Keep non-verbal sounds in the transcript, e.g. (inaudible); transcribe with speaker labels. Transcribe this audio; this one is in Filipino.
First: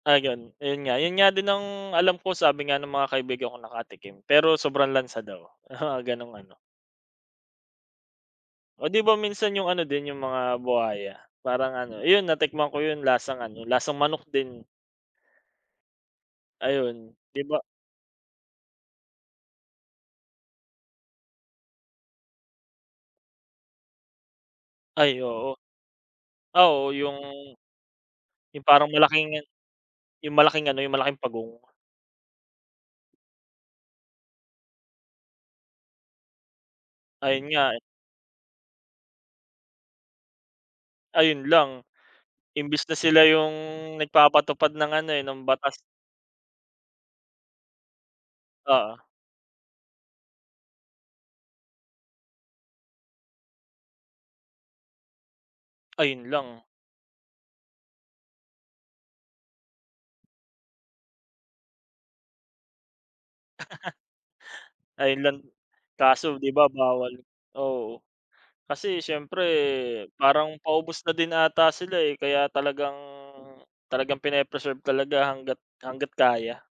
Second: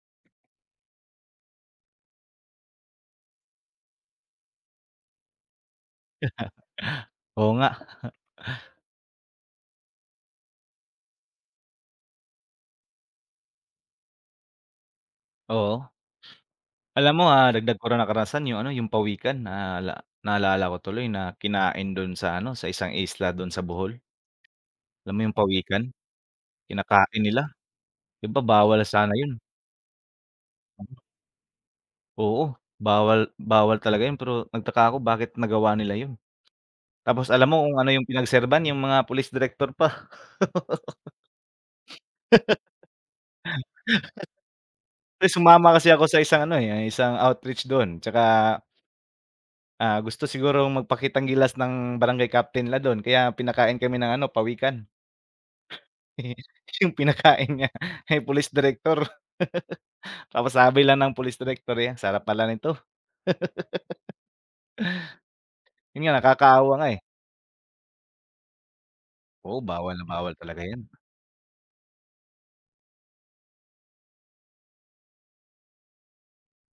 Speaker 1: Ayun, ayun nga. 'Yon nga din ang alam ko, sabi nga ng mga kaibigan kong nakatikim. Pero sobrang lansa daw, oo, gano'ng ano.
Speaker 2: (chuckles) Oo nga. (chuckles)
Speaker 1: O, 'di ba, minsan yung ano din, yung mga buwaya, parang ano, 'yon natikman ko 'yon, lasang ano, lasang manok din.
Speaker 2: Oo.
Speaker 1: Ayun.
Speaker 2: Alam mo,
Speaker 1: 'Di
Speaker 2: ah,
Speaker 1: ba
Speaker 2: dagdag ko ra na karanasan yung ano, yung pawikan. Naala naalala ko tuloy na, kinain do'n sa ano, sa isang isla do'n sa Bohol. Alam
Speaker 1: Ay,
Speaker 2: mo yung
Speaker 1: oo.
Speaker 2: pawikan?
Speaker 1: Ah, oo, yung,
Speaker 2: Kinakain nila. 'Di ba,
Speaker 1: yung
Speaker 2: bawal
Speaker 1: parang
Speaker 2: sana yun.
Speaker 1: malaking, yung malaking ano, yung malaking pagong.
Speaker 2: Oo, bawal bawal talaga 'yon, pero nagtaka ako bakit nagawa nila 'yon? Tapos
Speaker 1: Ayun
Speaker 2: alam mo
Speaker 1: nga, eh.
Speaker 2: kung ano yung pinagserban? Yung mga pulis direktor pa. (laughs)
Speaker 1: Ayun lang. Imbis na sila yung, nagpapatupad ng ano,
Speaker 2: (laughs)
Speaker 1: eh,
Speaker 2: Ay,
Speaker 1: ng batas.
Speaker 2: sumama kasi ako sa isang ano eh, yung isang outreach do'n, tsaka
Speaker 1: Oo.
Speaker 2: Ah, gusto siguro magpakitang gilas ng, barangay Captain nila do'n, kaya pinakain kami ng ano, pawikan.
Speaker 1: Ayun
Speaker 2: Eh,
Speaker 1: lang.
Speaker 2: yung pinakain niya, eh, police director. (laughs) Tapos sabi lang ng police director eh, "Ang sarap pala nito".
Speaker 1: (laughs)
Speaker 2: (laughs)
Speaker 1: Island
Speaker 2: Yun nga,
Speaker 1: kaso, 'di ba,
Speaker 2: nakakaawa nga, eh.
Speaker 1: bawal, oo. Kasi, syempre
Speaker 2: Oo. Bawal na bawal
Speaker 1: parang
Speaker 2: talaga yan.
Speaker 1: paubos na din ata sila, eh. Kaya talagang talagang pini-preserve talaga hangga't, hangga't kaya.